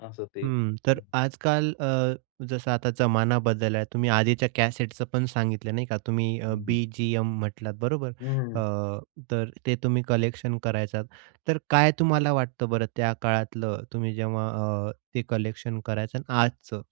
असं ते हं, हं. तर आजकाल अ, जसं आता जमाना बदलला आहे, तुम्ही आधीच्या कॅसेटचं पण सांगितलं, नाही का, तुम्ही अ, हं, हं, हं. बी-जी-एम म्हटलात, बरोबर. हं. अ, तर ते तुम्ही कलेक्शन करायचं तर काय तुम्हाला वाटतं बरं, त्या काळातलं तुम्ही जेव्हा अ, ते कलेक्शन करायचं आणि आजचं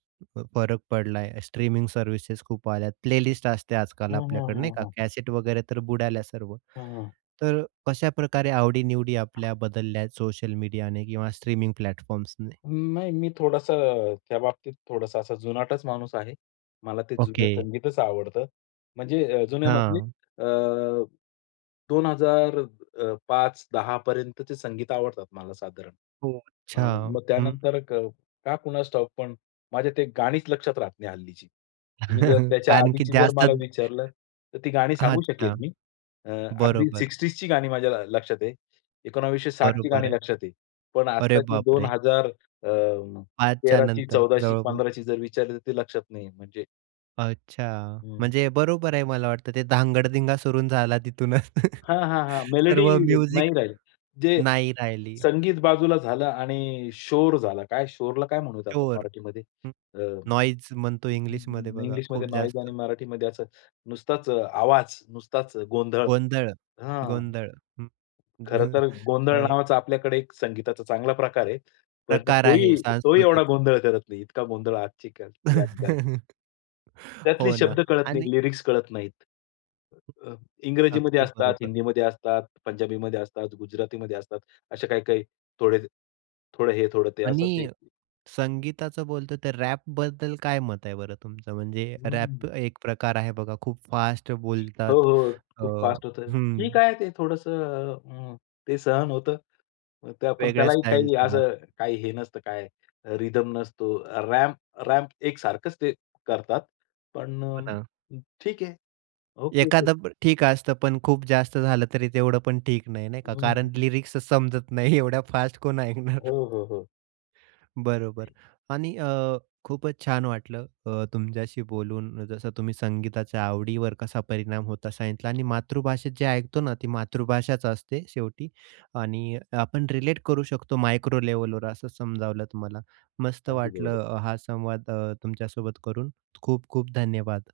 फरक पडलाय, स्ट्रीमिंग सर्व्हिसेस खूप आल्या, प्लेलिस्ट असते आजकाल हं, हं, आपल्याकडे, नाही हं, का. हं. कॅसेट वगैरे तर बुडाल्या सर्व, हं, हं. तर कशाप्रकारे आवडीनिवडी आपल्या बदलल्या आहेत सोशल मीडियाने किंवा स्ट्रीमिंग प्लॅटफॉर्म्सने? नाही मी थोडंसं अ, त्या बाबतीत थोडासा असा जुनाटच माणूस आहे. मला ते जुने ओके. संगीतच आवडतं. म्हणजे अ, जुने म्हणजे हां. अ, 2000 अ, 5-10 पर्यंतचे संगीत आवडतात मला साधारण. हो, अ, अच्छा, मग हं. त्यानंतर अ, का कुणास ठाऊक, पण माझ्या ती गाणीच लक्षात राहत नाही हल्लीची. तुम्ही जर त्याच्या कारण की आधीची जर जास्त. मला विचारलं, तर ती गाणी सांगू अच्छा. शकेल मी. अ, अगदी बरोबर. 60sची गाणी माझ्या लक्षात आहे. 1960ची बरोबर गाणी आहे. लक्षात आहे. पण अरे आत्ताची दोन बापरे! हजार. अ, आजच्या तेराची, नंतर चौदाची, जवळ पंधराची जर विचारली तर ती लक्षात नाहीये. म्हणजे अच्छा, हं. म्हणजे बरोबर आहे मला वाटतं ते धांगडधिंगा सुरू झाला तिथूनच. हां, हां, हां. मेलडी सर्व नाही म्युझिक राहिली. जे नाही राहिली. संगीत बाजूला झालं आणि शोर झाला. काय, शोरला काय म्हणू आपण [unintelligible] मराठीमध्ये हं, अ, नॉईस म्हणतो इंग्लिशमध्ये बघा इंग्लिशमध्ये खूप नॉईज जास्त. आणि मराठीमध्ये असं नुसताच आवाज, नुसताच गोंधळ. गोंधळ, हां. गोंधळ हं, खरं तर गोंधळ अ, नावाचा आपल्याकडे एक संगीताचा चांगला प्रकार आहे. पण प्रकार आहे तोही, तोही एवढा सांस्कृतिक. गोंधळ करत नाही. इतका गोंधळ आजची ती गाणी करतात. त्यातली हो ना शब्द कळत नाहीत, आणि लिरिक्स कळत नाहीत. अ, इंग्रजीमध्ये अगदी असतात, बरोबर. हिंदीमध्ये असतात, पंजाबीमध्ये असतात, गुजरातीमध्ये असतात. असे काही-काही थोडे, थोडं हे थोडं ते असं ते. आणि संगीताचं बोलतो तर रॅपबद्दल काय मत आहे बरं तुमचं? म्हणजे रॅप हं. एक प्रकार आहे बघा खूप फास्ट हो, बोलतात. हो. अ, खूप फास्ट होतं. हं. ठीक आहे ते थोडंसं अ, अ, ते सहन होतं. ते आपण वेगळ्या त्यालाही स्टाईलच काही राहत असं ते. काही हे नसतं काय रिदम नसतो. रॅम्प रॅम्प एक सारखंच ते करतात. पण हो ना. अ, ठीक आहे ओके ते एखादं ठीक असतं, पण खूप जास्त झालं तरी तेवढं पण ठीक नाही नाही का. हं, कारण हं. लिरिक्स समजत नाही, एवढ्या फास्ट कोण ऐकणार? हो, हो, हो. बरोबर आणि अ, खूपच छान वाटलं अ, तुमच्याशी बोलून, जसं तुम्ही संगीताच्या आवडीवर कसा परिणाम होतो सांगितला आणि मातृभाषेत जे ऐकतो ना, ती मातृभाषाच असते शेवटी आणि आपण रिलेट करू शकतो मायक्रो लेव्हलवर असं समजावलं तुम्हाला, मस्त अगदी बरोबर. वाटलं अ, हा संवाद अ, तुमच्यासोबत करून, खूप खूप धन्यवाद.